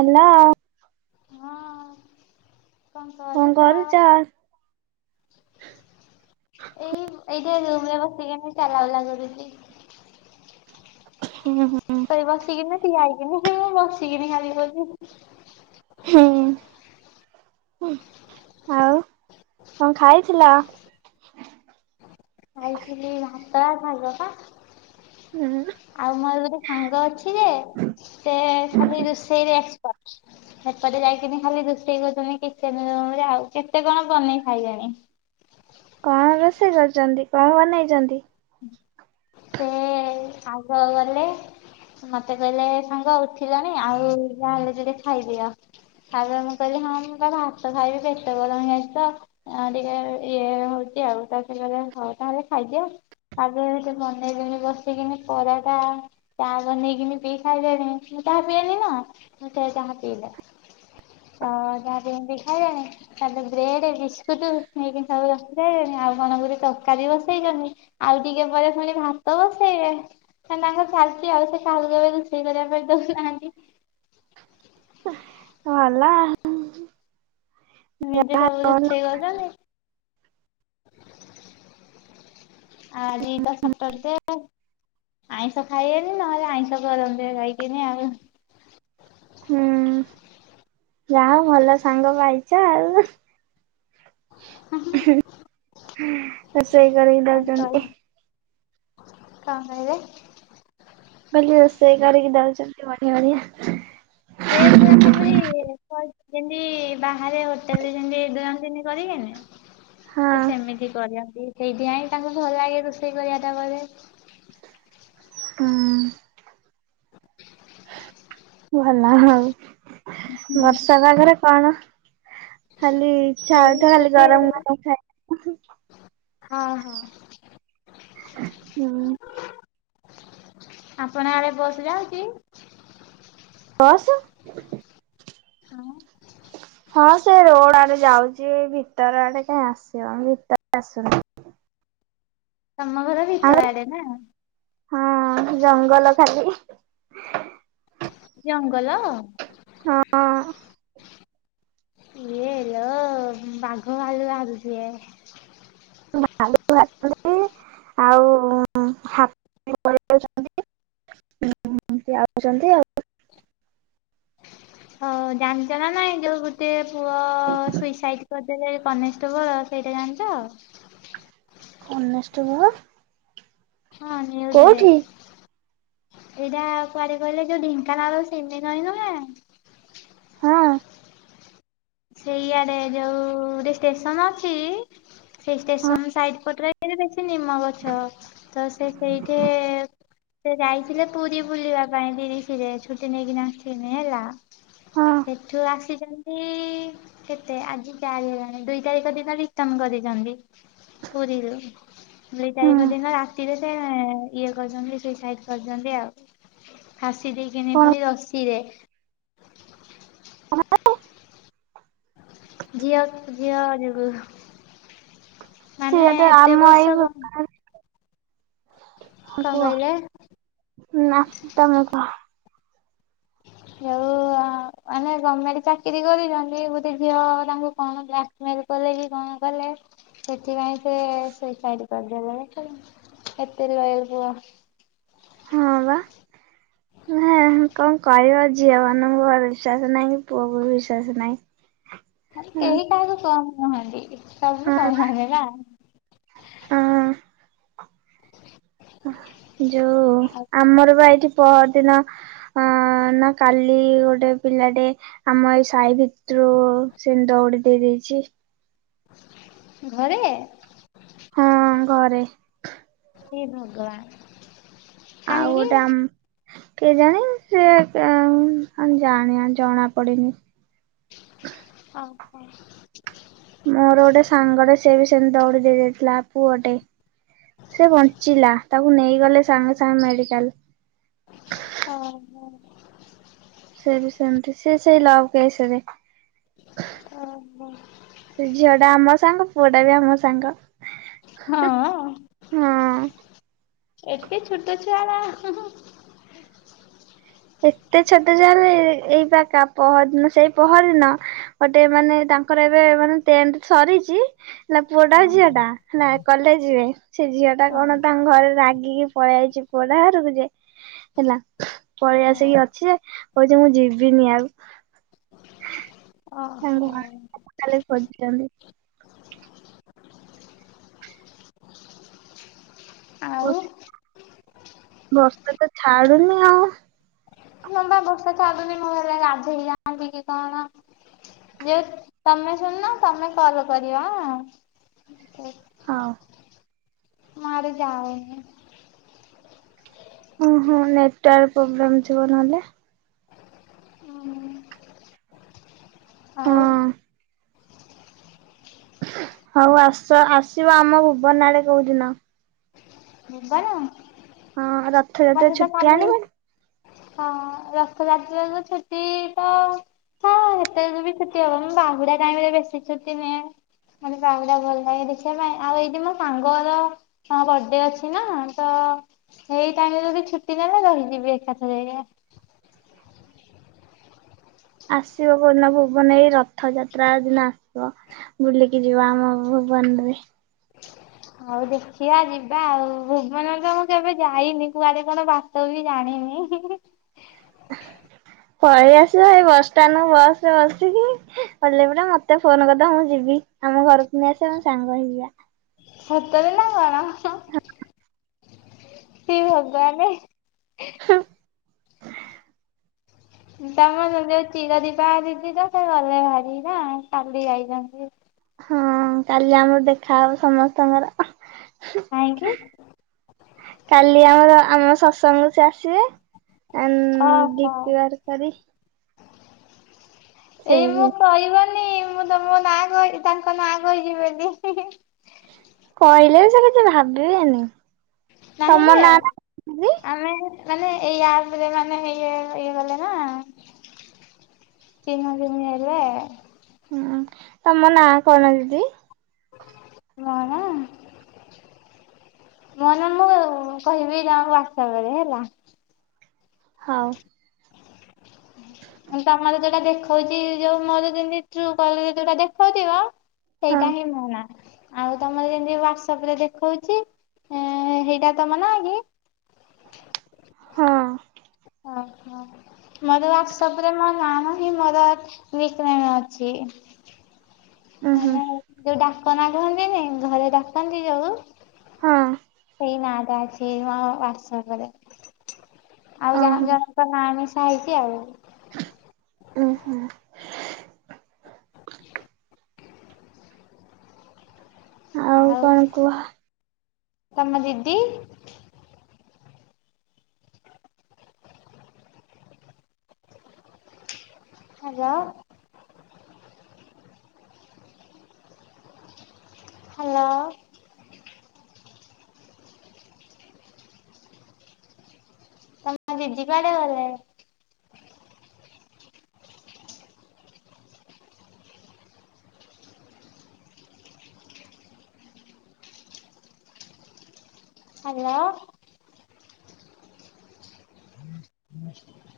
Hello. ହଁ, କଣ କରୁଛ? [inaudible] ଏଇ ଏଇଠି ରୁମ ରେ ବସିକି ଚାଲାବୁଲା କରୁଥିଲି। ହୁଁ ହୁଁ। ବସିକିନି ହେଇକିନି ମୁଁ ବସିକିନି ଖାଲି କଲି [unintelligible] ହୁଁ, ଆଉ କଣ ଖାଇଥିଲ? ଖାଇଥିଲି ଭାତ ଡାଲମା। ହୁଁ। ଆଉ ମୋର ଗୋଟେ ସାଙ୍ଗ ଅଛି ଯେ, ସେ ଖାଲି ରୋଷେଇରେ ଏକ୍ସପଟ୍। ସେପଟେ ଯାଇକିନି ଖାଲି ରୋଷେଇ କରୁଛନ୍ତି କିଚେନ୍ ରୁମ୍ ରେ, ଆଉ କେତେ କଣ ବନେଇ ସାରିଲଣି। କଣ ରୋଷେଇ କରିଛନ୍ତି? କଣ ବନେଇଛନ୍ତି? ସେ ଆଗ ଗଲେ। ମତେ କହିଲେ ସାଙ୍ଗ ଉଠିଲଣି, ଆଉ ଯାହା ହେଲେ ଯୋଡ଼େ ଖାଇଦିଅ। ତାପରେ, ମୁଁ କହିଲି ହଁ ମୁଁ ତ ଭାତ ଖାଇବି, ପେଟ ଗରମ ହେଇଯାଇଛି ତ। ଆ ଟିକେ ଇଏ ହଉଛି, ଆଉ ତାପରେ ସିଏ କହିଲେ, ହଉ ତାହେଲେ ଖାଇଦିଅ। ଆଜି ଖାଲି ସେ ବନେଇଲେଣି ବସିକିନି ପରଟା। ଚାହା ବନେଇକିନି ପିଇ ସାଇଲେଣି, ମୁଁ ଚାହା ପିଏନି ନା, ସେ ତାଙ୍କର ପିଇଲେ। ତ ଯାହାମିତିଖାାଣି [unintelligible] ତାପରେ ବ୍ରେଡ, ବିସ୍କୁଟ ନେଇକି ସବୁ ରଖିସାରିଲେଣି, ଆଉ କଣ ଗର ତରକାରୀ ବସେଇଛନ୍ତି। ଆଉ ଟିକେ ପରେ ପୁଣି ଭାତ ବସେଇବେ। ତାଙ୍କର ଚାଲିଛି ଆଉ, ସେ କାହାକୁ କେବେ ରୋଷେଇ କରିବା ପାଇଁ ଦଉନାହାନ୍ତି। ଭଲ ଆଉ। ନିଜେ ସବୁ ରୋଷେଇ କରୁଛନ୍ତି। ଆଜିିତ ସଟର୍ଡେ। ଆଇଁଷ ଖାଇବେନି, ନହେଲେ ଆଇଁଷ କରନ୍ତି ଜାଇକିନି ଆଉ। ହୁଁ ଯାହା ହୋଉ ଭଲ ସାଙ୍ଗ ପାଇଛ ଆଉ। ରୋଷେଇ କରିକି କଣ କହିଲେ ଦଉଛନ୍ତି। କଣ କହିଲେ? କହିଲି ରୋଷେଇ କରିକି ଦଉଛନ୍ତି ବଢିଆ ବଢିଆ। ସେ [inaudible] ଯେମତି ବାହାରେ ହୋଟେଲରେ ଯେମତି ଦିଅନ୍ତିନି କରିକିନି। ହଁ ସେ ସେମିତି କରନ୍ତି, ସେଇଥିପାଇଁ ତାଙ୍କୁ ଭଲ ଲାଗେ ରୋଷେଇ କରିବାଟା ବଧେ। ହୁଁ ହ [inaudible] ଭଲ ହଉ ବର୍ଷାପାଗରେ କଣ? ଖାଲି ସେଇ ଚାହାଟା ଖାଲି ବୋଧେ ଗରମ ଗରମ ଖାଏ। ହଁ ହଁ। ହୁଁ। ଆପଣଙ୍କ ଆଡେ ବସ୍ ଯାଉଛି। ବସ୍! ହଁ ହଁ ସେ ରୋଡ ଆଡେ ଯାଉଛି, ଭିତର ଆଡେ କାହିଁ ଆସିବ, ଭିତରେ ଆସୁନି। ତମ ଘରେ ଶୀତ ଆମର ଲାଗେ ନା? ହଁ ଜଙ୍ଗଲ ଖାଲି। ଜଙ୍ଗଲ? ହଁ। ଇଏ ଲୋ ବାଘ ଭାଲୁ ବାହାରିଯିବେ। [inaudible] [inaudible] ସେ ଆସୁଚନ୍ତି ଆଉ। ହଉ ଜାଣିଚ ନା ନାଇଁ ଯଉ ଗୋଟେ ପୁଅ ସୁଇସାଇଡ୍ କରି ସେ ଜଣେ କନେଷ୍ଟବଳ ସେଇଟା ଜାଣିଚ? କନେଷ୍ଟେବଳ। ହଁ ନ୍ୟୁଜ୍ ରେ। ଏଇଟା କୁଆଡେ କହିଲେ ଯଉ ଢେଙ୍କାନାଳ ସିମିନଇ ନୁହେଁ ହଁ। ହେଇଆଡେ ଯଉ ଷ୍ଟେସନ ଅଛି ସେଇ ହଁ ଷ୍ଟେସନ ସାଇଡ୍ ପଟରେ ସେରା ବେଶୀ ନିମ ଗଛ ତ ସେ ସେଇଠି ସେ ଯାଇଥିଲେ ପୁରୀ ବୁଲିବା ପାଇଁ ଦିରି ସିରେ ଛୁଟି ନେଇକିନା ଆସିନି ହେଲା। ହଁ ସେଠୁ ଆସିଚନ୍ତି କେତେ ଆଜି ଚାରି ହେଲାଣି ଦୁଇ ତାରିଖ ଦିନ ରିଟନ୍ କରିଚନ୍ତି। ପୁରୀ ରୁ। ଦୁଇ ତାରିଖ ହୁଁ ଦିନ ରାତିରେ ସେ ଇଏ କରିଚନ୍ତି ସୁଇସାଇଡ୍ କରିଚନ୍ତି ଆଉ। ଫାସି ଦେଇକିନି କଣ ପୁଣି ରଶିରେ। [inaudible] ଝିଅ- ଝିଅ ଯୋଗୁ। ମାନେ ସେଇଆ ତ ଏତେ ଆମ ବର୍ଷ କଣ [unintelligible] ହଁ- କୁହ କହିଲେ? ନା ତମେ କୁହ। ଯଉ ଆ ମାନେ ଗର୍ମେଣ୍ଟ୍ ଚାକିରି କରିଚନ୍ତି ଗୋଟେ ଝିଅ ତାଙ୍କୁ କଣ ବ୍ଲାକମେଲ୍ କଲେ କି କଣ କଲେ ସେଥିପାଇଁ ସେ ସୁଇସାଇଡ୍ କରିଦେଲେ କେତେ ଲୋୟାଲ୍ ପୁଅ। ହଁ ବା। ହଁ କଣ କହିବ ଝିଅ ମାନଙ୍କୁ ବିଶ୍ଵାସ ନାହିଁ କି ପୁଅଙ୍କୁ ବି ବିଶ୍ଵାସ ନାହିଁ। ହଁ ଆ- କେହି କାହାକୁ କମ୍ ନୁହନ୍ତି ଏ ସବୁ ବି ହଁ କମନ୍ ନା। ହଁ। ଯଉ ଆଉ ଆମର ବା ଏଇଠି ପର୍ ଦିନ ଅଁ- ନା କାଲି ଗୋଟେ ପିଲାଟେ ଆମ ଏଇ ସାଇ ଭିତରୁ ସେମିତି ଦଉଡି ଦେଇ ଦେଇଚି ଘରେ? ହଁ ଘରେ। ହେ ଭଗବାନ୍। ଆଉ ଗୋଟେ ଆମ୍ କେଜାଣି ସେ ଜାଣିବା- ଜଣା ପଡିନି। ଅ ହ। ମୋର ଗୋଟେ ସାଙ୍ଗଟେ ସିଏ ବି ସେମିତି ଦଉଡି ଦେଇ ଦେଇଥିଲା ପୁଅଟେ। ସେ ବଞ୍ଚିଲା ତାକୁ ନେଇଗଲେ ସାଙ୍ଗେ ସାଙ୍ଗେ ମେଡିକାଲ୍। [unintelligible] ସିଏ ବି ସେମତି ସିଏ ସେଇ ଲଭ୍ କେସ୍ ରେ। ଓହୋ। ସେ ଝିଅ ଟା ଆମ ସାଙ୍ଗ ପୁଅଟା ବି ଆମ ସାଙ୍ଗ। ହଁ ହଁ ଏତେ ଛୋଟ ଛୁଆରା। ଏତେ ଛୋଟ ଚାଲେ ଏଇ ବାକା ପହରଦିନ ସେଇ ପହରଦିନ। ଗୋଟେ ମାନେ ତାଙ୍କର ଏବେ ମାନେ ଟେନ୍ଥ ସରିଚି। ନା ପୁଅଟା ଝିଅ ଟା ନା କଲେଜ ଯିବେ ସେ ଝିଅ ଟା ହଁ କଣ ତାଙ୍କ ଘରେ ରାଗିକି ପଳେଇ ଆଇଚି ପୁଅଟା ଘରକୁ ଯେ ହେଲା ପଳେଇ ହଁ ଆସିକି ଅଛି ଯେ କହୁଚି ମୁଁ ଯିବିନି ଆଉ। ତାଙ୍କ ମା ଓହୋ ଖାଲି ଖୋଜିଚନ୍ତି। ପୋଛ୍। ଆଉ ବର୍ଷା ତ ଛାଡୁନି ଆଉ। ହଁ ବା ବର୍ଷା ତ ଆଗ ବି ମୁଁ ହେଲେ ଗାଧେଇ ଯାଆନ୍ତି କି କଣ। ଯେ ତମେ ଶୁଣୁନ ତମେ କଲ୍ କରିବ ଆଁ ମତେ। ହଉ। ମୁଁ ଆଡ଼େ ଯାଉନି। ଓହୋ ନେଟ୍‌ୱାର୍କ ପ୍ରୋବ୍ଲେମ୍ ଥିବ ନହେଲେ। ଆଉ ହଁ। ହୋଉ ଆସ ଆସିବ ଆମ ଭୁବନ ଆଡ଼େ କୋଉଦିନ। ଭୁବନ ହଁ ରଥଯାତ୍ରା ତାହେଲେ ତ ଛୁଟି କାଲି ଆଣିବ ହଁ ରଥଯାତ୍ରା ରେ ଛୁଟି ତ ହଁ ହେତେରେ ବି ଛୁଟି ହବ ମୁଁ ବାହୁଡା ଟାଇମ୍ ରେ ବେଶୀ ଛୁଟି ନିଏ। ମତେ ବାହୁଡ଼ା ଭଲ ଲାଗେ ଦେଖିବା ପାଇଁ, ଆଉ ଏଇଠି ମୋ ସାଙ୍ଗର ବର୍ଥଡେ ଅଛି। ଦିନ ତ ସେଇ ଟାଇମ୍ ରେ ଯଦି ଛୁଟି ନେଲେ ରହିଯିବି ଏକାଥରେ ଯାଏ। ଆସିବ କୋଉ ଦିନ ଭୁବନ ଏଇ ରଥଯାତ୍ରା ଦିନ ଆସିବ। ବୁଲିକି ଯିବ ଆମ ଭୁବନ ରେ। ଆଉ ଦେଖିବା ଯିବା ଆଉ, ଭୁବନ ତ ମୁଁ କେବେ ଯାଇନି। କୁଆଡେ କଣ ବା ତୁ ବି ଜାଣିନି। [inaudible] ପଳେଇ ଆସିବ ଏଇ ବସଷ୍ଟାଣ୍ଡ କୁ ବସ୍‌ରେ ବସିକି ଓଲେଇପଡିବ ମତେ ଫୋନ୍ କରିଦବ ମୁଁ ଯିବି। ଆମ ଘରକୁ ନେଇ ଆସିବା ଆମେ ସାଙ୍ଗ ହେଇକି ଯିବା। ସତରେ ନା କଣ? ହେ ଭଗବାନ। ହୁଁ। ତମର ଯୋଉ ଚିରାଦିପା ଦିଦି ତ ସେ ଗଲେ ଭାରି ନା କାଲି ଯାଇଛନ୍ତି। ହଁ କାଲି ଆମର ଦେଖାହବ ସମସ୍ତଙ୍କର। କାହିଁକି? କାଲି ଆମର ଆମ ଶତ୍ସଙ୍ଗ ସେ ଆସିବେ ଏ ଓହୋ। ଡିପିବାର କରି ସେଇ ଏଇ ମୁଁ କହିବନି ମୁଁ ତ ମୋ ନାଁ କହିି ତାଙ୍କ ନାଁ କହିଚି ବୋଲି। କହିଲେ ବି ସେ କିଛି ଭାବିବେନି। ନାହିଁ ତମ ଯେ ନାଁ ଟା ଦିଦି ଆମେ ମାନେ ଏଇୟା ପରେ ମାନେ ଇଏ ଇଏ ଗଲେ ନା। ତିନ ଦିନି ହେଲେ। ହୁଁ ତମ ନାଁ କଣ ଦିଦି? ମୋ ନାଁ। ମୋ ନା ମୁଁ କହିବି ଗାଁକୁ ଆସିଲା ପରେ ହେଲା। ହଉ। ତମର ଯୋଉଟା ଦେଖଉଛି ଯୋଉ ମୋର ଯେମିତି ଟ୍ରୁ କଲ ରେ ଯୋଉଟା ଦେଖଉଥିବ। ହଁ ସେଇଟା ହିଁ ମୋ ନାଁ। ଆଉ ତମର ଯେମିତି ହ୍ଵାଟସପ ରେ ଦେଖଉଛି ଅ ହେଇଟା ତମ ନାଁ କି? ହଁ। ଓହୋ। ମୋର ହ୍ଵାଟସ୍ଆପ ରେ ମୋ ନାମ ହିଁ ମୋର ନିକ୍ ନେମ୍ ଅଛି। ଉ ହୁଁ। ମାନେ ଯୋଉ ଡାକ ନାଁ କୁହନ୍ତିନି ଘରେ ଡାକନ୍ତି ଯୋଉ ହୁଁ। ସେଇ ନାଁଟା ଅଛି ମୋ ହ୍ଵାଟସ୍ଅପ୍ ରେ ଆଉ ଓହୋ ଜଣ ଜ କ ନାଁ ମିଶା ହେଇଚି ଆଉ। ଉ ହୁଁ। ଆଉ କଣ କୁହ? ତମ ଦିଦି। ହ୍ୟାଲୋ। ହ୍ୟାଲୋ। ତମ ଦିଦି କୁଆଡେ ଗଲେ? ହ୍ୟାଲୋ। ହଁ ହୁଁ